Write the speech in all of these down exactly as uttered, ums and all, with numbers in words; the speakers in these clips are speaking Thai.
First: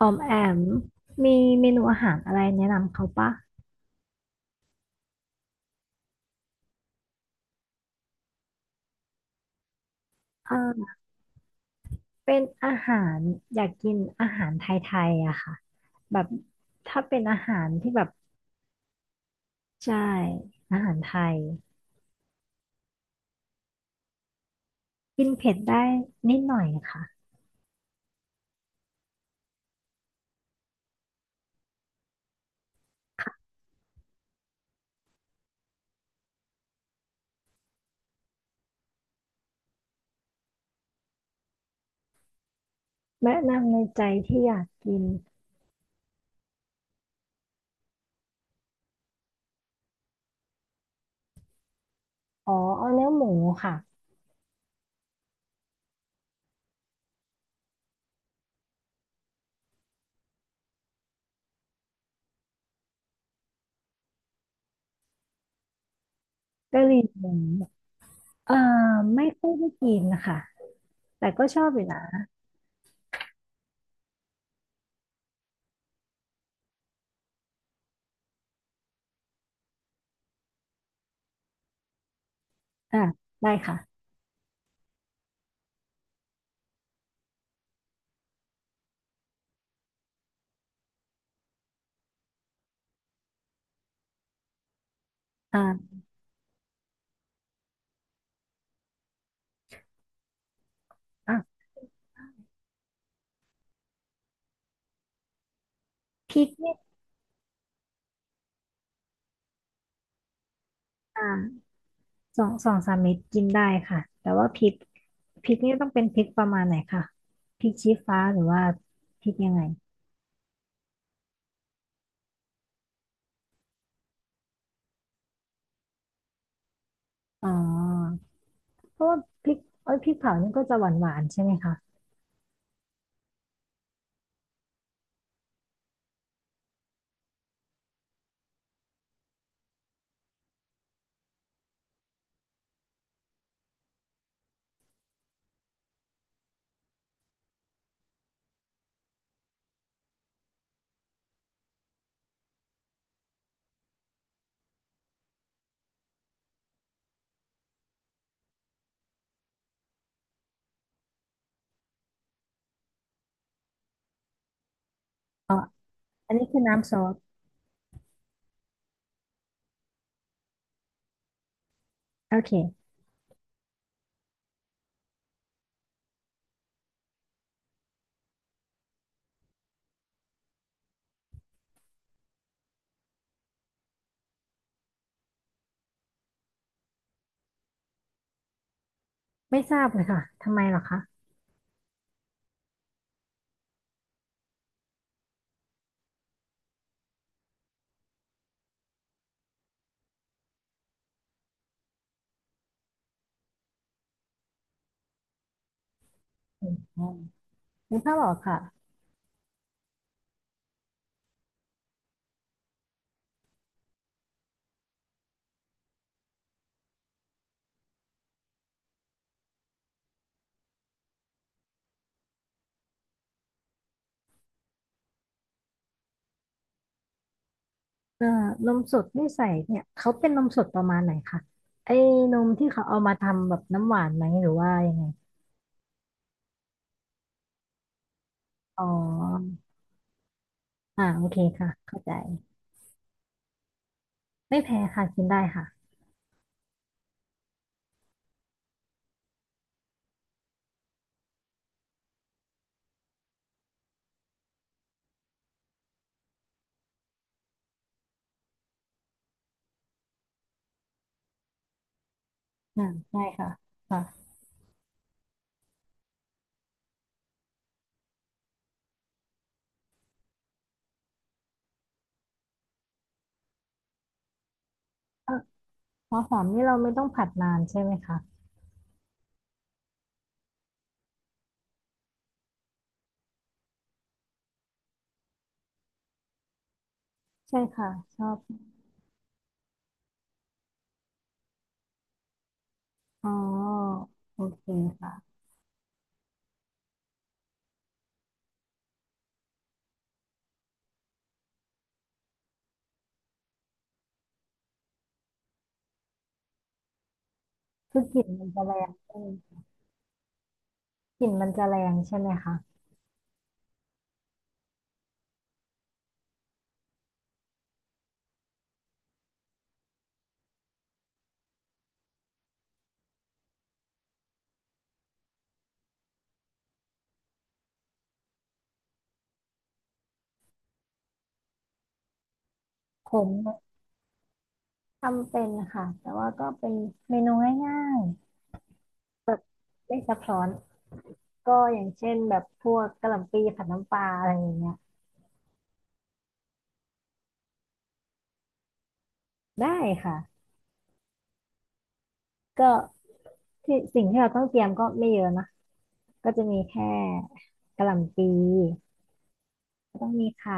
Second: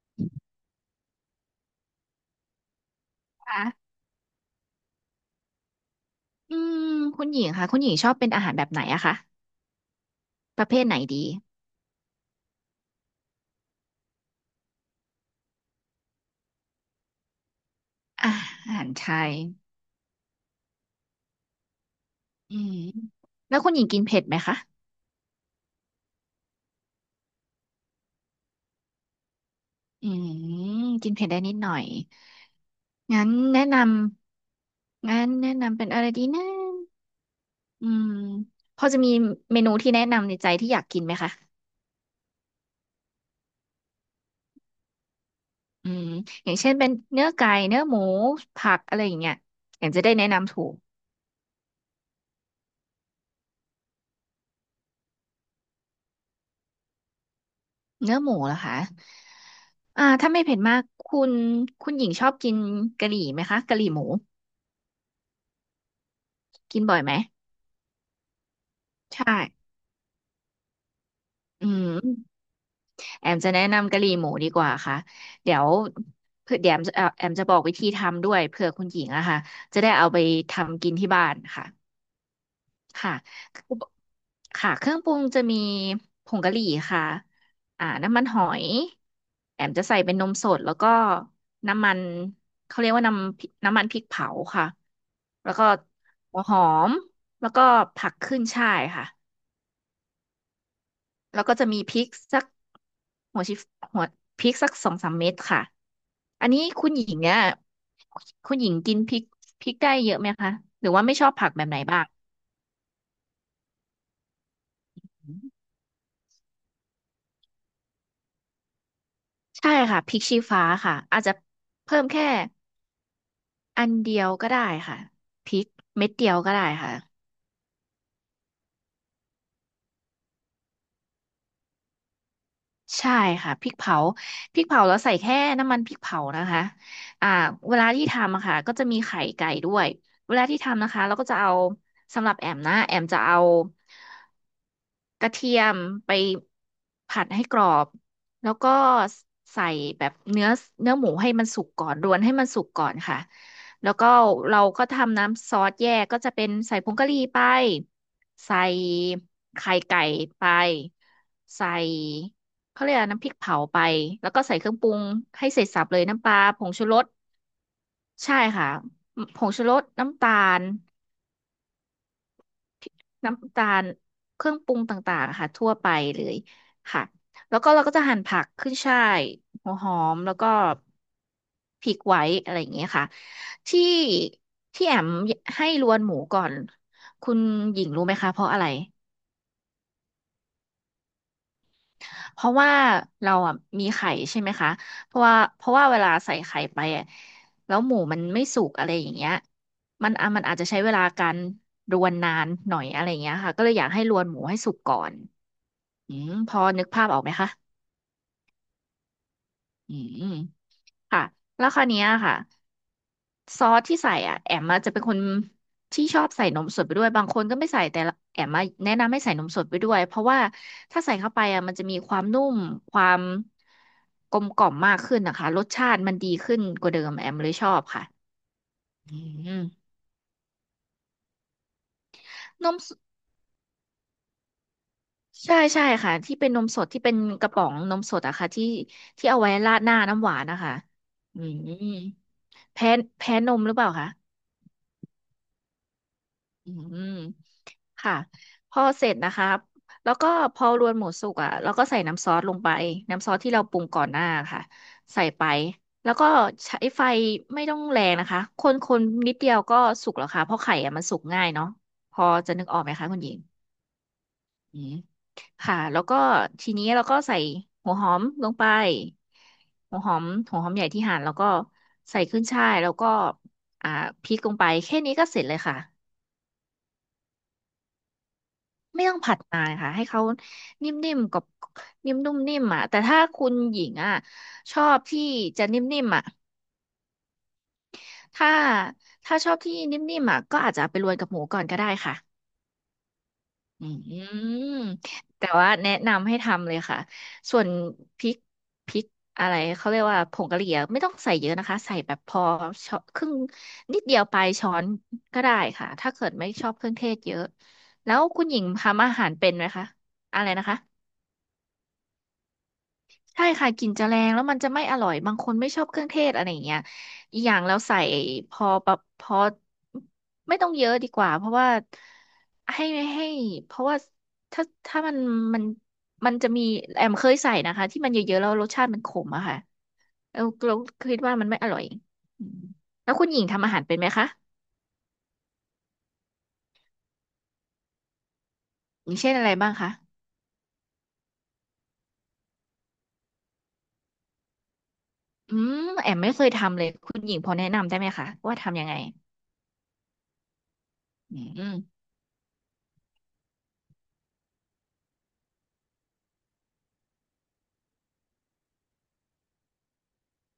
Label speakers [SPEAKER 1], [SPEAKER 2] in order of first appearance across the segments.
[SPEAKER 1] ออมแอมมีเมนูอาหารอะไรแนะนำเขาปะ
[SPEAKER 2] ค่ะอืมคุณหญิงค่ะคุณหญิงชอบเป็นอาหารแบบไหนอะคะประเภท
[SPEAKER 1] เอ
[SPEAKER 2] ไหน
[SPEAKER 1] อ
[SPEAKER 2] ดี
[SPEAKER 1] เป็นอาหารอยากกินอาหารไทยๆอะค่ะแบบถ้าเป็นอาหารที่แบบ
[SPEAKER 2] อาหารไทย
[SPEAKER 1] ใช่อาหารไทย
[SPEAKER 2] อืมแล้วคุณหญิงกินเผ็ดไหมคะ
[SPEAKER 1] กินเผ็ดได้นิดหน่อยค่ะ
[SPEAKER 2] อืมกินเผ็ดได้นิดหน่อยงั้น
[SPEAKER 1] ค่ะ
[SPEAKER 2] แนะนำงั้นแนะนำเป็นอะไรดีนะอืมพอจะมีเมนูที่แนะนำในใจที่อยากกินไหมคะ
[SPEAKER 1] แนะนำในใจที่อยากกิน
[SPEAKER 2] อืมอย่างเช่นเป็นเนื้อไก่เนื้อหมูผักอะไรอย่างเงี้ยอย่างจะได้แนะนำถูก
[SPEAKER 1] อ๋อเอาเนื้อหมูค่ะ
[SPEAKER 2] เนื้อหมูเหรอคะอ่าถ้าไม่เผ็ดมากคุณคุณหญิงชอบกินกะหรี่ไหมคะกะหรี่หมูกิ
[SPEAKER 1] กะ
[SPEAKER 2] น
[SPEAKER 1] ห
[SPEAKER 2] บ่อ
[SPEAKER 1] รี่
[SPEAKER 2] ยไหม
[SPEAKER 1] หมูเออ
[SPEAKER 2] ใช
[SPEAKER 1] ไม่ค่อยได้
[SPEAKER 2] ่
[SPEAKER 1] กินนะคะแต่ก็ชอ
[SPEAKER 2] อื
[SPEAKER 1] บอยู่นะ
[SPEAKER 2] มแอมจะแนะนำกะหรี่หมูดีกว่าค่ะเดี๋ยวเผื่อเดี๋ยวแอมจะเอ่อแอมจะบอกวิธีทำด้วยเผื่อคุณหญิงอะค่ะจะได้เอาไปทำกินที่บ้านค่ะ
[SPEAKER 1] อ่ะ
[SPEAKER 2] ค่ะ
[SPEAKER 1] ได้
[SPEAKER 2] อุป
[SPEAKER 1] ค่ะ
[SPEAKER 2] ค่ะ เครื่องปรุงจะมีผงกะหรี่ค่ะอ่าน้ำมันหอย แอมจะใส่เป็นนมสด แล้วก็น้ำมัน เขาเรียกว่าน้ำพริน้ำมันพริกเผาค่ะ แล้วก็
[SPEAKER 1] อ่า
[SPEAKER 2] หัวหอม แล้วก็ผักขึ้นฉ่ายค่ะ
[SPEAKER 1] อ่ะ
[SPEAKER 2] แล้วก็จะมีพริกสักหัวชิหัวพริกสักสองสามเม็ดค่ะ
[SPEAKER 1] พริ
[SPEAKER 2] อั
[SPEAKER 1] ก
[SPEAKER 2] นนี้
[SPEAKER 1] เนี่ย
[SPEAKER 2] คุณหญิงเนี่ยคุณหญิงกินพริกพริกได้เยอะไหมคะ หรือว่าไม่
[SPEAKER 1] อ
[SPEAKER 2] ชอบผักแบ
[SPEAKER 1] ่า
[SPEAKER 2] บไหนบ้าง
[SPEAKER 1] สองสองสามเม็ดกินได้ค่ะแต่ว่าพริกพริกนี่ต้องเป็นพริกประมาณไหนคะพริกชี้ฟ้าหรือว่าพริกยังไง
[SPEAKER 2] ใช่ค่ะพริกชี้ฟ้าค่ะอาจจะเพิ่มแค่อันเดียวก็ได้ค่ะพริกเม็ดเดียวก็ได้ค่ะ
[SPEAKER 1] อ๋อเพราะว่าพริกเอ้ยพริกเผานี่ก็จะหวานหวานใช่ไหมคะ
[SPEAKER 2] ใช่ค่ะพริกเผาพริกเผาแล้วใส่แค่น้ำมันพริกเผานะคะอ่าเวลาที่ทำอะค่ะก็จะมีไข่ไก่ด้วยเวลาที่ทำนะคะเราก็จะเอาสำหรับแอมนะแอมจะเอา กระเทียมไปผัดให้กรอบแล้วก็ใส่แบบเนื้อเนื้อหมูให้มันสุกก่อนรวนให้มันสุกก่อนค่ะแล้วก็เราก็ทำน้ำซอสแยกก็จะเป็นใส่ผงกะหรี่ไปใส่ไข่ไก่ไปใส่เขาเรียกอะไรน้ำพริกเผาไปแล้วก็ใส่เครื่องปรุงให้
[SPEAKER 1] อ๋อ
[SPEAKER 2] เสร็จสรรพเลยน้ำป
[SPEAKER 1] อัน
[SPEAKER 2] ลา
[SPEAKER 1] นี้คื
[SPEAKER 2] ผ
[SPEAKER 1] อ
[SPEAKER 2] งชู
[SPEAKER 1] น้ำซ
[SPEAKER 2] ร
[SPEAKER 1] อ
[SPEAKER 2] ส
[SPEAKER 1] ส
[SPEAKER 2] ใช่ค่ะผงชูรสน้ำตาล
[SPEAKER 1] โอเค
[SPEAKER 2] น้ำตาลเครื่องปรุงต่างๆอะค่ะทั่วไปเลยค่ะแล้วก็เราก็จะหั่นผักขึ้นฉ่ายหัวหอมแล้วก็พริกไว้อะไรอย่างเงี้ยค่ะที่ที่แอมให้รวนหมูก่อนคุณหญิงรู้ไหมคะเพราะอะไร
[SPEAKER 1] ไม่ทราบเลยค่ะทำไมเหรอคะ
[SPEAKER 2] เพราะว่าเราอ่ะมีไข่ใช่ไหมคะเพราะว่าเพราะว่าเวลาใส่ไข่ไปอะแล้วหมูมันไม่สุกอะไรอย่างเงี้ยมันอ่ะมันอาจจะใช้เวลาการรวนนานหน่อยอะไรอย่างเงี้ยค่ะก็เลยอยากให้รวนหมูให้สุกก่อน อืมพอ
[SPEAKER 1] อืม
[SPEAKER 2] นึกภาพออกไหมคะ
[SPEAKER 1] นึกภาพออกค่ะ
[SPEAKER 2] อืมค่ะแล้วคราวเนี้ยค่ะซอสที่ใส่อ่ะแอมมาจะเป็นคนที่ชอบใส่นมสดไปด้วยบางคนก็ไม่ใส่แต่ละแอมมาแนะนำให้ใส่นมสดไปด้วยเพราะว่าถ้าใส่เข้าไปอ่ะมันจะมีความนุ่มความกลมกล่อมมากขึ้นนะคะรสชาติมันดีขึ้นกว่าเดิมแอมเลยชอบค่ะ
[SPEAKER 1] เอ่อนมสด
[SPEAKER 2] อื
[SPEAKER 1] ที่ใส่
[SPEAKER 2] ม
[SPEAKER 1] เนี่ยเขาเป็นนมสดประมาณไหนคะไอ้นมที่
[SPEAKER 2] นม
[SPEAKER 1] เขา
[SPEAKER 2] ส
[SPEAKER 1] เอามาทำแบบน้ำหวานไหมหรือว่ายังไง
[SPEAKER 2] ใช่ใช่ค่ะที่เป็นนมสดที่เป็นกระป๋องนมสดอะค่ะที่
[SPEAKER 1] อ๋
[SPEAKER 2] ที่เอาไว้
[SPEAKER 1] อ
[SPEAKER 2] ราดหน้าน้ำหวานนะคะ
[SPEAKER 1] อ่าโอเค
[SPEAKER 2] อื
[SPEAKER 1] ค่ะ
[SPEAKER 2] ม
[SPEAKER 1] เข้าใจ
[SPEAKER 2] แพ้แพ้นมหรือเปล่าคะ
[SPEAKER 1] ไม่แพ้ค่ะกินได้ค่ะ
[SPEAKER 2] อืมค่ะพอเสร็จนะคะแล้วก็พอรวนหมูสุกอ่ะเราก็ใส่น้ำซอสลงไปน้ำซอสที่เราปรุงก่อนหน้าค่ะใส่ไปแล้วก็ใช้ไฟไม่ต้องแรงนะคะคนคนนิดเดียวก็สุกแล้วค่ะเพราะไข่อ่ะมันสุกง่ายเนาะพอจะนึกออ
[SPEAKER 1] อ่า
[SPEAKER 2] กไหมคะคุ
[SPEAKER 1] ใช่
[SPEAKER 2] ณหญิง
[SPEAKER 1] ค่ะค่ะ
[SPEAKER 2] อืมค่ะแล้วก็ทีนี้เราก็ใส่หัวหอมลงไปหัวหอมหัวหอมใหญ่ที่หั่นแล้วก็ใส่ขึ้นฉ่ายแล้วก็อ่าพริกลงไปแค่นี้ก็
[SPEAKER 1] เอ่
[SPEAKER 2] เส
[SPEAKER 1] อ
[SPEAKER 2] ร็จเลยค่ะ
[SPEAKER 1] หัวหอมนี่เราไม่ต้องผัดนานใช่ไหมคะ
[SPEAKER 2] ไม่ต้องผัดนานค่ะให้เขานิ่มๆกับนิ่มนุ่มนิ่มอ่ะแต่ถ้าคุณหญิงอ่ะชอบที่จะนิ่มๆอ่ะ
[SPEAKER 1] ใช่ค่ะชอบ
[SPEAKER 2] ถ้าถ้าชอบที่นิ่มๆอ่ะก็อาจจะเอาไปรวนกับหมูก่อนก็ได้ค่ะ
[SPEAKER 1] อ๋อ
[SPEAKER 2] อื
[SPEAKER 1] โอเค
[SPEAKER 2] ม
[SPEAKER 1] ค่ะ
[SPEAKER 2] แต่ว่าแนะนำให้ทำเลยค่ะส่วนพริกพริกอะไรเขาเรียกว่าผงกะหรี่อะไม่ต้องใส่เยอะนะคะใส่แบบพอช้อนครึ่งนิดเดียวปลายช้อนก็ได้ค่ะถ้าเกิดไม่ชอบเครื่องเทศเยอะ
[SPEAKER 1] คือ
[SPEAKER 2] แล้
[SPEAKER 1] ก
[SPEAKER 2] ว
[SPEAKER 1] ลิ่น
[SPEAKER 2] คุ
[SPEAKER 1] มั
[SPEAKER 2] ณ
[SPEAKER 1] น
[SPEAKER 2] หญิ
[SPEAKER 1] จะ
[SPEAKER 2] ง
[SPEAKER 1] แรง
[SPEAKER 2] ทำอา
[SPEAKER 1] ใช่ไห
[SPEAKER 2] หารเป็น
[SPEAKER 1] ม
[SPEAKER 2] ไหมคะอะไรนะคะ
[SPEAKER 1] กลิ่นมันจะแรงใช่ไหมคะ
[SPEAKER 2] ใช่ค่ะกลิ่นจะแรงแล้วมันจะไม่อร่อยบางคนไม่ชอบเครื่องเทศอะไรอย่างเงี้ยอีกอย่างแล้วใส่พอแบบพอไม่ต้องเยอะดีกว่าเพราะว่าให้ให้เพราะว่าถ้าถ้ามันมันมันจะมีแอมเคยใส่นะคะที่มันเยอะๆแล้วรสชาติมันขมอะค่ะแล้วเราคิดว่ามันไม่อร่อยอืม
[SPEAKER 1] ผ
[SPEAKER 2] แล้วคุ
[SPEAKER 1] ม
[SPEAKER 2] ณหญิงทำอาหารเป็นไหมคะ
[SPEAKER 1] ทำเป็นค่ะแต่ว่าก็เป็นเมนูง่าย
[SPEAKER 2] อย่าง
[SPEAKER 1] ๆแบ
[SPEAKER 2] เช่น
[SPEAKER 1] บ
[SPEAKER 2] อะไรบ้างคะ
[SPEAKER 1] ไม่ซับซ้อนก็อย่างเช่นแบบพวกกะหล่ำปีผัดน้ำปลาอะไรอย่างเงี้ย
[SPEAKER 2] อืมแอมไม่เคยทำเลยคุณหญิงพอแนะนำได้ไหมคะว่าทำยังไง
[SPEAKER 1] ได้ค่ะ
[SPEAKER 2] อืม
[SPEAKER 1] ก็ที่สิ่งที่เราต้องเตรียมก็ไม่เยอะนะก็จะมีแค่กะหล่ำปี ต้องมีไข่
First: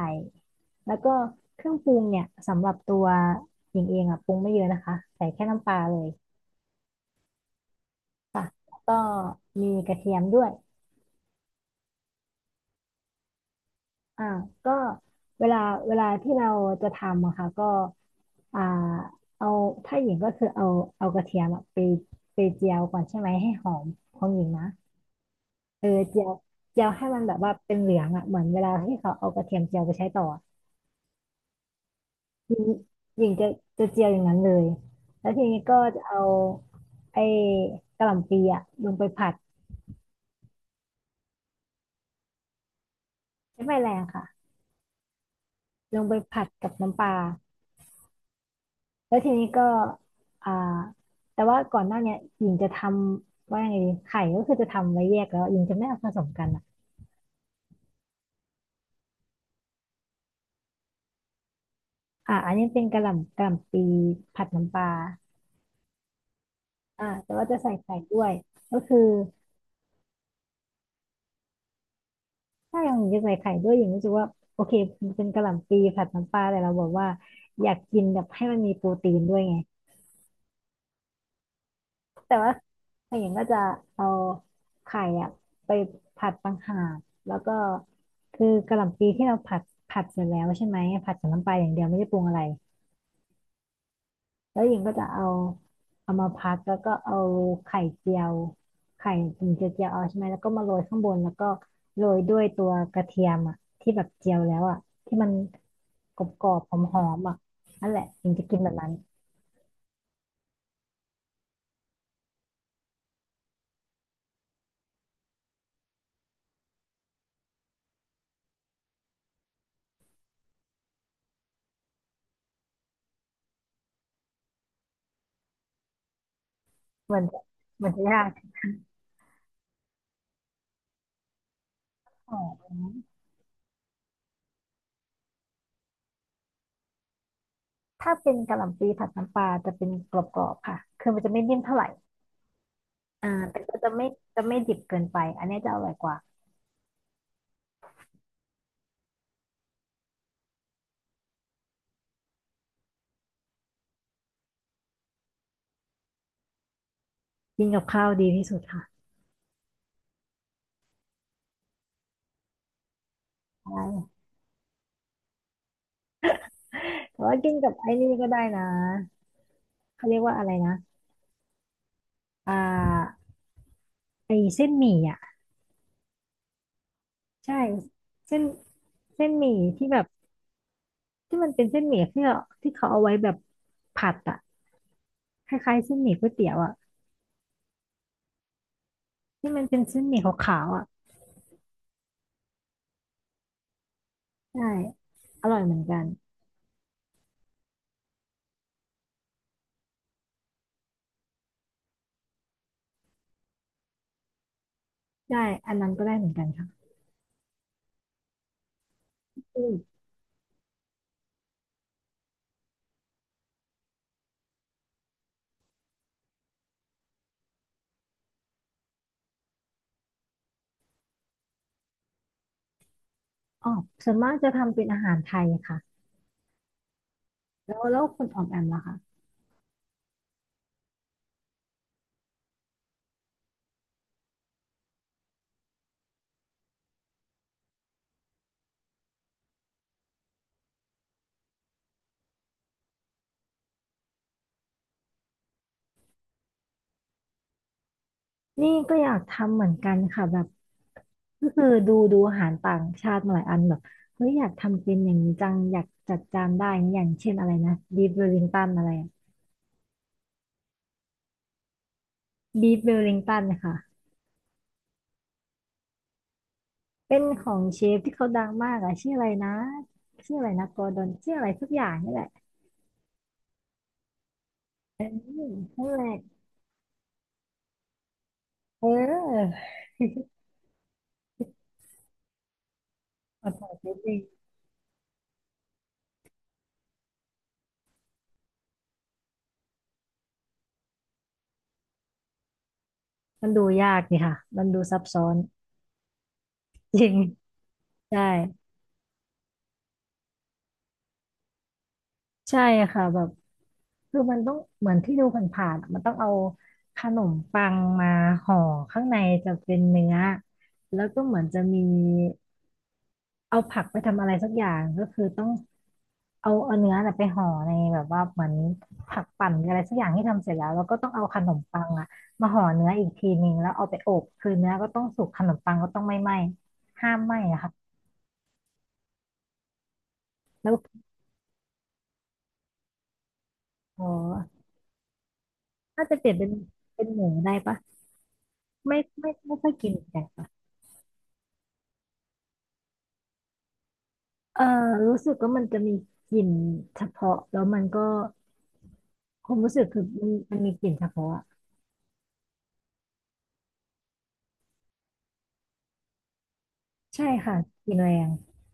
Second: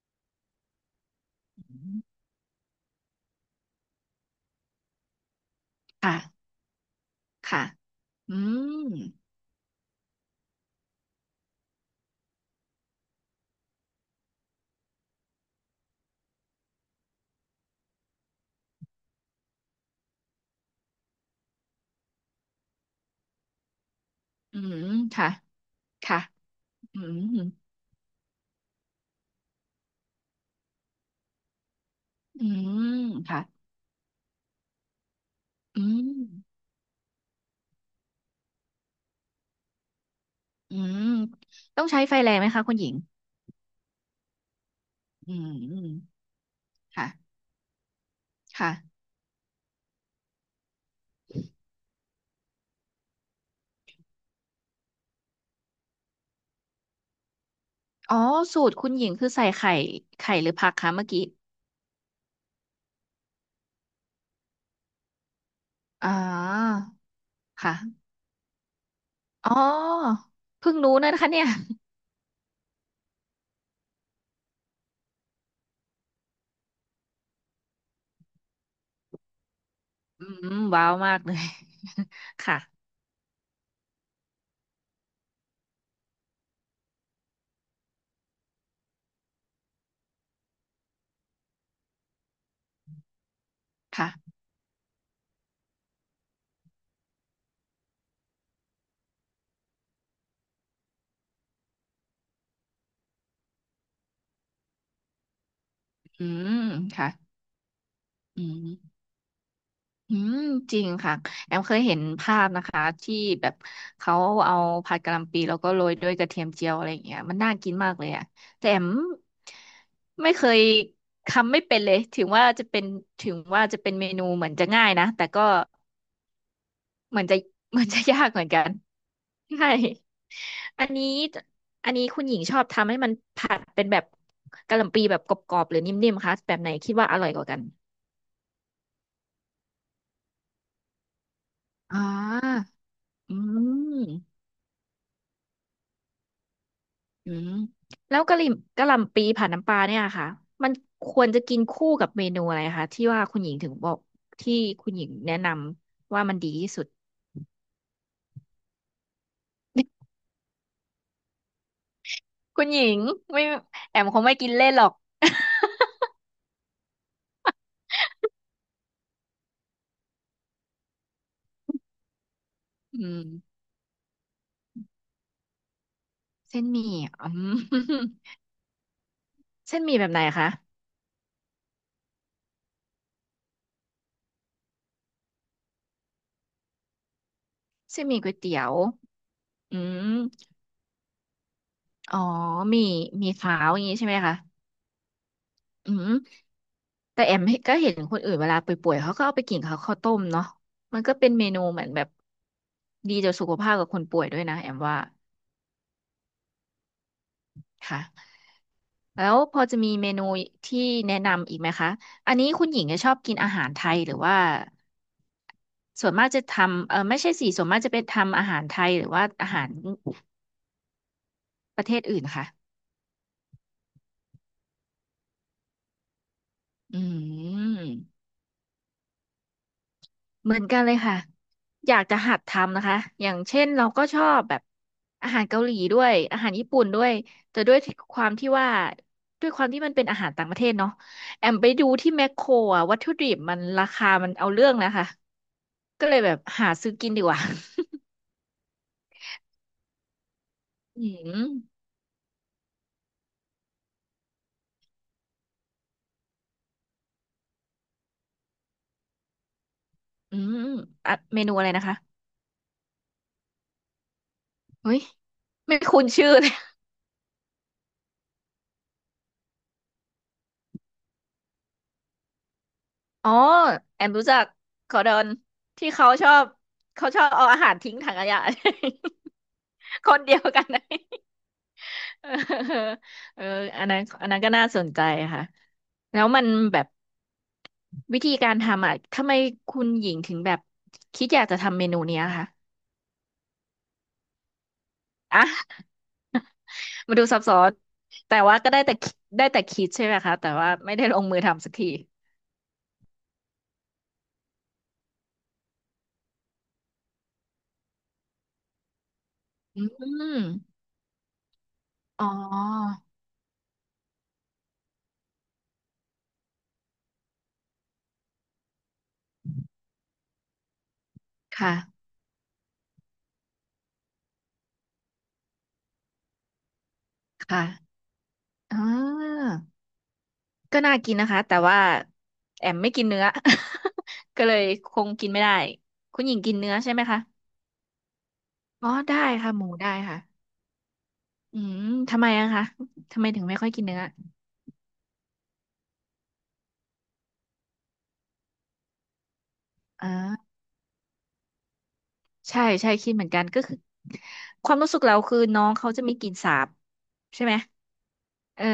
[SPEAKER 1] แล้วก็เครื่องปรุงเนี่ยสำหรับตัวหญิงเองอ่ะปรุงไม่เยอะนะคะใส่แค่น้ำปลาเลย
[SPEAKER 2] ค่ะ ค่ะอื
[SPEAKER 1] ค่ะแล้ว
[SPEAKER 2] ม
[SPEAKER 1] ก็มีกระเทียมด้วยอ่าก็เวลาเวลาที่เราจะทำอะค่ะก็อ่าเอาถ้าหญิงก็คือเอาเอากระเทียมอะไปไปเจียวก่อนใช่ไหมให้หอมของหญิง
[SPEAKER 2] อื
[SPEAKER 1] นะ
[SPEAKER 2] มค่ะ
[SPEAKER 1] เออ
[SPEAKER 2] ค่ะ
[SPEAKER 1] เจียวเจียว
[SPEAKER 2] อื
[SPEAKER 1] ให้มัน
[SPEAKER 2] ม
[SPEAKER 1] แบบว่าเป็นเหลืองอ่ะเหมือนเวลาที่เขาเอากระเทียมเจียวไปใช้ต่อ
[SPEAKER 2] อื
[SPEAKER 1] หญิง
[SPEAKER 2] ม
[SPEAKER 1] หญิง
[SPEAKER 2] ค่ะ
[SPEAKER 1] จะจะเจียวอย่างนั้นเลยแล้วทีนี้ก็
[SPEAKER 2] อื
[SPEAKER 1] จะ
[SPEAKER 2] ม
[SPEAKER 1] เอาไอ้กะหล่ำปีอะลงไปผัด
[SPEAKER 2] อืมต้องใช้ไฟแรงไหมคะคุณหญิง
[SPEAKER 1] ใช้ไฟแรงค่ะ
[SPEAKER 2] อื
[SPEAKER 1] ลงไป
[SPEAKER 2] ม
[SPEAKER 1] ผัดกับน้ำปลา
[SPEAKER 2] ค่ะค่ะ
[SPEAKER 1] แล้วทีนี้ก็อ่าแต่ว่าก่อนหน้าเนี้ยหญิงจะทำว่ายังไงดีไข่ก็คือจะทำไว้แยกแล้วหญิงจะไม่เอาผสมกันอะ
[SPEAKER 2] อ๋อสูตรคุณหญิงคือใส่ไข่ไข่หรือผักคะเมื่อกี้
[SPEAKER 1] อ่ะอันนี้เป็นกะหล่ำกะหล่ำปีผัดน้ำปลา
[SPEAKER 2] อ๋อ
[SPEAKER 1] อ่าแต่ว่าจะใส่ไข่
[SPEAKER 2] ค่ะ
[SPEAKER 1] ด้วยก็คือ
[SPEAKER 2] อ๋อเพิ่งรู้นะคะเนี่ย
[SPEAKER 1] ถ้าอย่างจะใส่ไข่ด้วยอย่างรู้สึกว่าโอเคเป็นกะหล่ำปีผัดน้ำปลาแต่เราบอกว่าอยากกินแบบให้มันมีโปรตีนด้วยไง
[SPEAKER 2] อืมว้าวมากเลย
[SPEAKER 1] แต่ ว่า
[SPEAKER 2] ค่ะ
[SPEAKER 1] ถ้าอย่างก็จะเอาไข่อะไปผัดต่างหากแล้วก็คือกะหล่ำปีที่เราผัดผัดเสร็จแล้วใช่ไหมผัดกับน้ำปลาอย่างเดียวไม่ได้ปรุงอะไร
[SPEAKER 2] ค่ะ
[SPEAKER 1] แล้วหญิงก็จะเอาเอามาพักแล้วก็เอาไข่เจียวไข่ถึงจะเจียวเอาใช่ไหมแล้วก็มาโรยข้างบนแล้วก็โรยด้วยตัวกระเทียมอ่ะที่แบบเจียวแล้วอ่ะที่มันก
[SPEAKER 2] อื
[SPEAKER 1] รอ
[SPEAKER 2] ม
[SPEAKER 1] บๆหอ
[SPEAKER 2] ค่ะ
[SPEAKER 1] มๆอ่ะนั่นแหละหญิงจะ
[SPEAKER 2] อื
[SPEAKER 1] กิน
[SPEAKER 2] ม
[SPEAKER 1] แบบนั้น
[SPEAKER 2] อืมจริงค่ะแอมเคยเห็นภาพนะคะที่แบบเขาเอาผัดกะหล่ำปีแล้วก็โรยด้วยกระเทียมเจียวอะไรอย่างเงี้ยมันน่ากินมากเลยอะแต่แอมไม่เคยทำไม่เป็นเลยถึงว่าจะเป็นถึงว่าจะเป็นเมนูเหมือนจะง่ายนะแต่ก็
[SPEAKER 1] เห
[SPEAKER 2] เห
[SPEAKER 1] มือ
[SPEAKER 2] มือ
[SPEAKER 1] น
[SPEAKER 2] นจะ เหมื
[SPEAKER 1] เห
[SPEAKER 2] อ
[SPEAKER 1] มื
[SPEAKER 2] น
[SPEAKER 1] อน
[SPEAKER 2] จะ
[SPEAKER 1] จะยา
[SPEAKER 2] ยา
[SPEAKER 1] ก
[SPEAKER 2] กเหมือนกันใช่อันนี้อันนี้คุณ
[SPEAKER 1] ห
[SPEAKER 2] ห
[SPEAKER 1] อ
[SPEAKER 2] ญิงชอบ
[SPEAKER 1] ม
[SPEAKER 2] ทำให้มันผัดเป็นแบบกะหล่ำปีแบบกรอบๆหรือนิ่มๆคะแบบไหนคิดว่าอร่อยกว่ากัน
[SPEAKER 1] ถ้าเป็นกะหล่ำปลีผัดน้ำปลาจะเป็นกรอบๆค่ะคือมันจะไม่นิ่มเท่าไหร่
[SPEAKER 2] อ่า
[SPEAKER 1] อ่า
[SPEAKER 2] อื
[SPEAKER 1] แต่ก็จะไม่จะ
[SPEAKER 2] ม
[SPEAKER 1] ไม่ดิบเกินไปอันเนี้ยจะอร่อยกว่า
[SPEAKER 2] อืมแล้วกะหรี่กะหล่ำปีผัดน้ำปลาเนี่ยค่ะมันควรจะกินคู่กับเมนูอะไรคะที่ว่าคุณหญิงถึงบอกที่คุณหญิงแนะนำว่ามันดีที่สุด
[SPEAKER 1] กินกับข้าวดีที่สุดค่ะ
[SPEAKER 2] คุณหญิงไม่แอม
[SPEAKER 1] ใช่
[SPEAKER 2] คงไม่กินเล่นหรอก
[SPEAKER 1] แต่ว่ากินกับไอ้นี่ก็ได้นะเขาเรียกว่าอะไรนะ อ่
[SPEAKER 2] อื
[SPEAKER 1] า
[SPEAKER 2] ม
[SPEAKER 1] ไอเส้นหมี่อ่ะ
[SPEAKER 2] เส้นหมี่อืม
[SPEAKER 1] ใช่ เส้นเส้นหมี่
[SPEAKER 2] เส้น
[SPEAKER 1] ที่
[SPEAKER 2] หมี่
[SPEAKER 1] แบ
[SPEAKER 2] แบ
[SPEAKER 1] บ
[SPEAKER 2] บไหนคะ
[SPEAKER 1] ที่มันเป็นเส้นหมี่ที่เราที่เขาเอาไว้แบบผัดอ่ะคล้ายๆเส้นหมี่ก๋วยเตี๋ยวอ่ะ
[SPEAKER 2] เส้นหมี่ก๋วยเตี๋ยว
[SPEAKER 1] ที่มัน
[SPEAKER 2] อื
[SPEAKER 1] เป็นเส้น
[SPEAKER 2] ม
[SPEAKER 1] หมี่ขาวๆอ่ะ
[SPEAKER 2] อ๋อหมี่หมี่ขาวอย่างนี้ใช่ไหมคะ
[SPEAKER 1] ใช่อร่อยเหมือน
[SPEAKER 2] อื
[SPEAKER 1] กัน
[SPEAKER 2] มแต่แอมก็เห็นคนอื่นเวลาป่วยๆเขาก็เอาไปกินเข้าวข้าวต้มเนาะมันก็เป็นเมนูเหมือนแบบดีต่อสุขภาพกับคนป่วยด้วยนะแอมว่า
[SPEAKER 1] ได้อันนั้นก็ได้เหมือนกันค่ะ
[SPEAKER 2] ค่ะแล้วพ
[SPEAKER 1] อื
[SPEAKER 2] อจะมี
[SPEAKER 1] อ
[SPEAKER 2] เมนูที่แนะนำอีกไหมคะอันนี้คุณหญิงจะชอบกินอาหารไทยหรือว่าส่วนมากจะทำเออไม่ใช่สิส่วนมากจะเป็นทำอาหารไทยหรือว่าอาหารประเทศอื่นค่ะ
[SPEAKER 1] อ๋อส่วนมากจะทำเป็นอาหารไทยค่ะ
[SPEAKER 2] อื
[SPEAKER 1] แล้วแล้ว
[SPEAKER 2] ม
[SPEAKER 1] คุณออมแอมล่ะคะ
[SPEAKER 2] เหมือนกันเลยค่ะอยากจะหัดทำนะคะอย่างเช่นเราก็ชอบแบบอาหารเกาหลีด้วยอาหารญี่ปุ่นด้วยแต่ด้วยความที่ว่าด้วยความที่มันเป็นอาหารต่างประเทศเนาะแอมไปดูที่แมคโครอะวัตถุดิบมันราคามันเอาเรื่องนะคะก็เลยแบบหาซื้อกินดีกว่า
[SPEAKER 1] นี่ก็อยากทำเหมือนกันค่ะแบบ
[SPEAKER 2] อื
[SPEAKER 1] ก็คือ
[SPEAKER 2] ม
[SPEAKER 1] ดูดูอาหารต่างชาติมาหลายอันแบบเฮ้ยอยากทำเป็นอย่างนี้จังอยากจัดจานได้นะอย่างเช่นอะไรนะบีฟเวลลิงตันอะไร
[SPEAKER 2] อืมอะเมนูอะไรนะคะ
[SPEAKER 1] บีฟเวลลิงตันน่ะ
[SPEAKER 2] เฮ้ยไม่คุ้นชื่อเลย
[SPEAKER 1] เป็นของเชฟที่เขาดังมากอะชื่ออะไรนะชื่ออะไรนะกอร์ดอนชื่ออะไรสักอย่างนี่แหละ
[SPEAKER 2] อ๋อแอมรู้จักคอ
[SPEAKER 1] เออ
[SPEAKER 2] ร์ดอน
[SPEAKER 1] นั่น
[SPEAKER 2] ที่
[SPEAKER 1] แห
[SPEAKER 2] เขา
[SPEAKER 1] ละ
[SPEAKER 2] ชอบเขาชอบเอาอาหารทิ้งถังขยะ
[SPEAKER 1] เออ
[SPEAKER 2] คนเดียวกันนะ เออเอ
[SPEAKER 1] ข
[SPEAKER 2] อ
[SPEAKER 1] อโทษ
[SPEAKER 2] อันนั้น
[SPEAKER 1] นิง
[SPEAKER 2] อันนั้นก็น่าสนใจค่ะแล้วมันแบบวิธีการทำอ่ะทำไมคุณหญิงถึงแบบคิดอยากจะทำเมนูเนี้ยคะ
[SPEAKER 1] มันดูยากนี่ค่ะมันดูซับซ้อน
[SPEAKER 2] อ่ะ
[SPEAKER 1] จริ
[SPEAKER 2] มา
[SPEAKER 1] ง
[SPEAKER 2] ดูซับซ้อน
[SPEAKER 1] ใช่
[SPEAKER 2] แต่ว่าก็ได้แต่คิดได้แต่คิดใช่ไหมคะแต่ว่าไม่ได้ลงมือทำสักที
[SPEAKER 1] ใช่ค่ะแบบคือมันต้องเหมือนที่ดูผ่านๆอะมันต้องเอาขนมปังมาห่อข้างในจะเป็
[SPEAKER 2] อื
[SPEAKER 1] นเนื้อ
[SPEAKER 2] ม
[SPEAKER 1] แล้วก็เหมือนจะมี
[SPEAKER 2] อ๋อ
[SPEAKER 1] เอาผักไปทำอะไรสักอย่างก็คือต้องเอาเอาเนื้อน่ะไปห่อในแบบว่าเหมือนผักปั่นหอะไรสักอย่างที่ทำเสร็จแล้วแล้วก็ต้องเอาขนม
[SPEAKER 2] ค
[SPEAKER 1] ปังอะ
[SPEAKER 2] ่ะ
[SPEAKER 1] มาห่อเนื้ออีกทีนึงแล้วเอาไปอบคือเนื้อก็ต้องสุกขนมปังก็ต้องไม่ไหม้ห้ามไหม้อะ
[SPEAKER 2] ค่ะ
[SPEAKER 1] ค่ะ
[SPEAKER 2] อ่า
[SPEAKER 1] แล้ว
[SPEAKER 2] ก็น่ากินนะคะ แต่ว่าแอมไม่กินเนื้อ
[SPEAKER 1] พอ
[SPEAKER 2] ก็เลยคงกินไม่ได้
[SPEAKER 1] ถ้าจะ
[SPEAKER 2] คุณ
[SPEAKER 1] เปลี่
[SPEAKER 2] ห
[SPEAKER 1] ย
[SPEAKER 2] ญิ
[SPEAKER 1] น
[SPEAKER 2] ง
[SPEAKER 1] เป็น
[SPEAKER 2] กินเนื้อใช่ไหม
[SPEAKER 1] เป็นห
[SPEAKER 2] คะ
[SPEAKER 1] มูได้ปะ
[SPEAKER 2] อ๋อ
[SPEAKER 1] ไม่
[SPEAKER 2] ได้
[SPEAKER 1] ไม่
[SPEAKER 2] ค่ะ
[SPEAKER 1] ไม่
[SPEAKER 2] หมู
[SPEAKER 1] ค่อยกิ
[SPEAKER 2] ได้
[SPEAKER 1] น
[SPEAKER 2] ค่ะ
[SPEAKER 1] แต่
[SPEAKER 2] อืมทำไมอะคะทำไมถึงไม่ค่อยกินเนื้อ
[SPEAKER 1] เอ่อรู้สึกว่ามันจะมีกลิ่นเฉพาะแล้วมันก็ความรู้สึกคือมัน
[SPEAKER 2] อ่า
[SPEAKER 1] มันมีกลิ่นเฉพาะอะ
[SPEAKER 2] ใช่ใช่คิดเหมือนกันก็คือความรู้สึกเราคือน้องเขาจะมีกลิ่นสาบ
[SPEAKER 1] ใช่
[SPEAKER 2] ใช่ไห
[SPEAKER 1] ค่ะ
[SPEAKER 2] ม
[SPEAKER 1] กลิ่นแรง
[SPEAKER 2] เออ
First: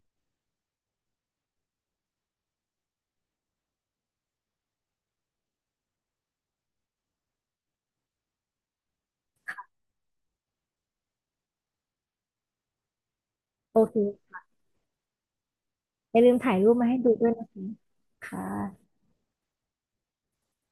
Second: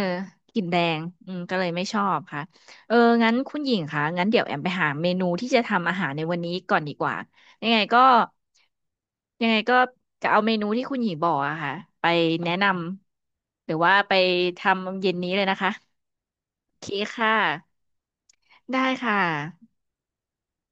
[SPEAKER 2] กลิ่นแดงอืมก็เลยไม่ชอบค่ะเอองั้นคุณหญิงคะงั้นเดี๋ยวแอมไปหาเมนูที่จะทำอาหารในวันนี้ก่อนดีกว่ายังไงก็ยังไงก็จะเอาเมนูที่คุณหญิงบอกอะค่ะไปแนะนำหรื
[SPEAKER 1] โอ
[SPEAKER 2] อว่าไป
[SPEAKER 1] เค
[SPEAKER 2] ทำเย็นนี้เลยนะคะ
[SPEAKER 1] อย่าลืมถ่ายรู
[SPEAKER 2] โอ
[SPEAKER 1] ป
[SPEAKER 2] เค
[SPEAKER 1] มาให้ดูด้ว
[SPEAKER 2] ค่ะ
[SPEAKER 1] ยนะคะค่
[SPEAKER 2] ได้
[SPEAKER 1] ะ
[SPEAKER 2] ค่ะ